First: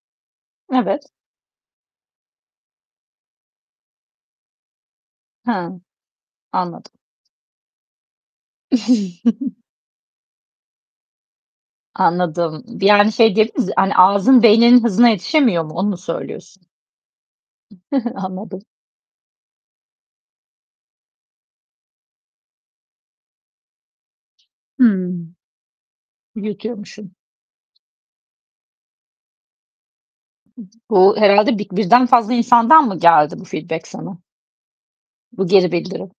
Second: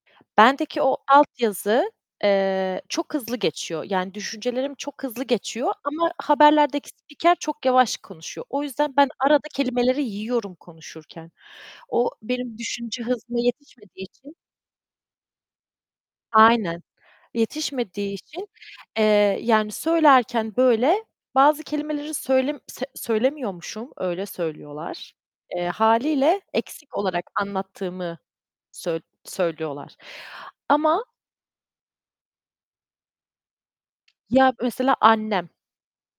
Bendeki o Evet. altyazı, eee, çok hızlı geçiyor yani düşüncelerim çok hızlı He, geçiyor ama haberlerdeki anladım. spiker çok yavaş konuşuyor. O yüzden, ben arada kelimeleri yiyorum konuşurken. O, benim Anladım. düşünce Yani, şey hızına diyebilir miyiz? Hani, yetişmediği için ağzın beyninin hızına yetişemiyor mu? Onu mu söylüyorsun? Aynen, yetişmediği için, Anladım. eee, yani söylerken böyle bazı kelimeleri söylem se söylemiyormuşum, öyle Hıı. söylüyorlar. Eee, hâliyle eksik Yutuyormuşsun. olarak anlattığımı söy söylüyorlar ama Bu herhâlde bir birden fazla insandan mı geldi bu feedback sana? Ya mesela Bu annem. geri bildirim.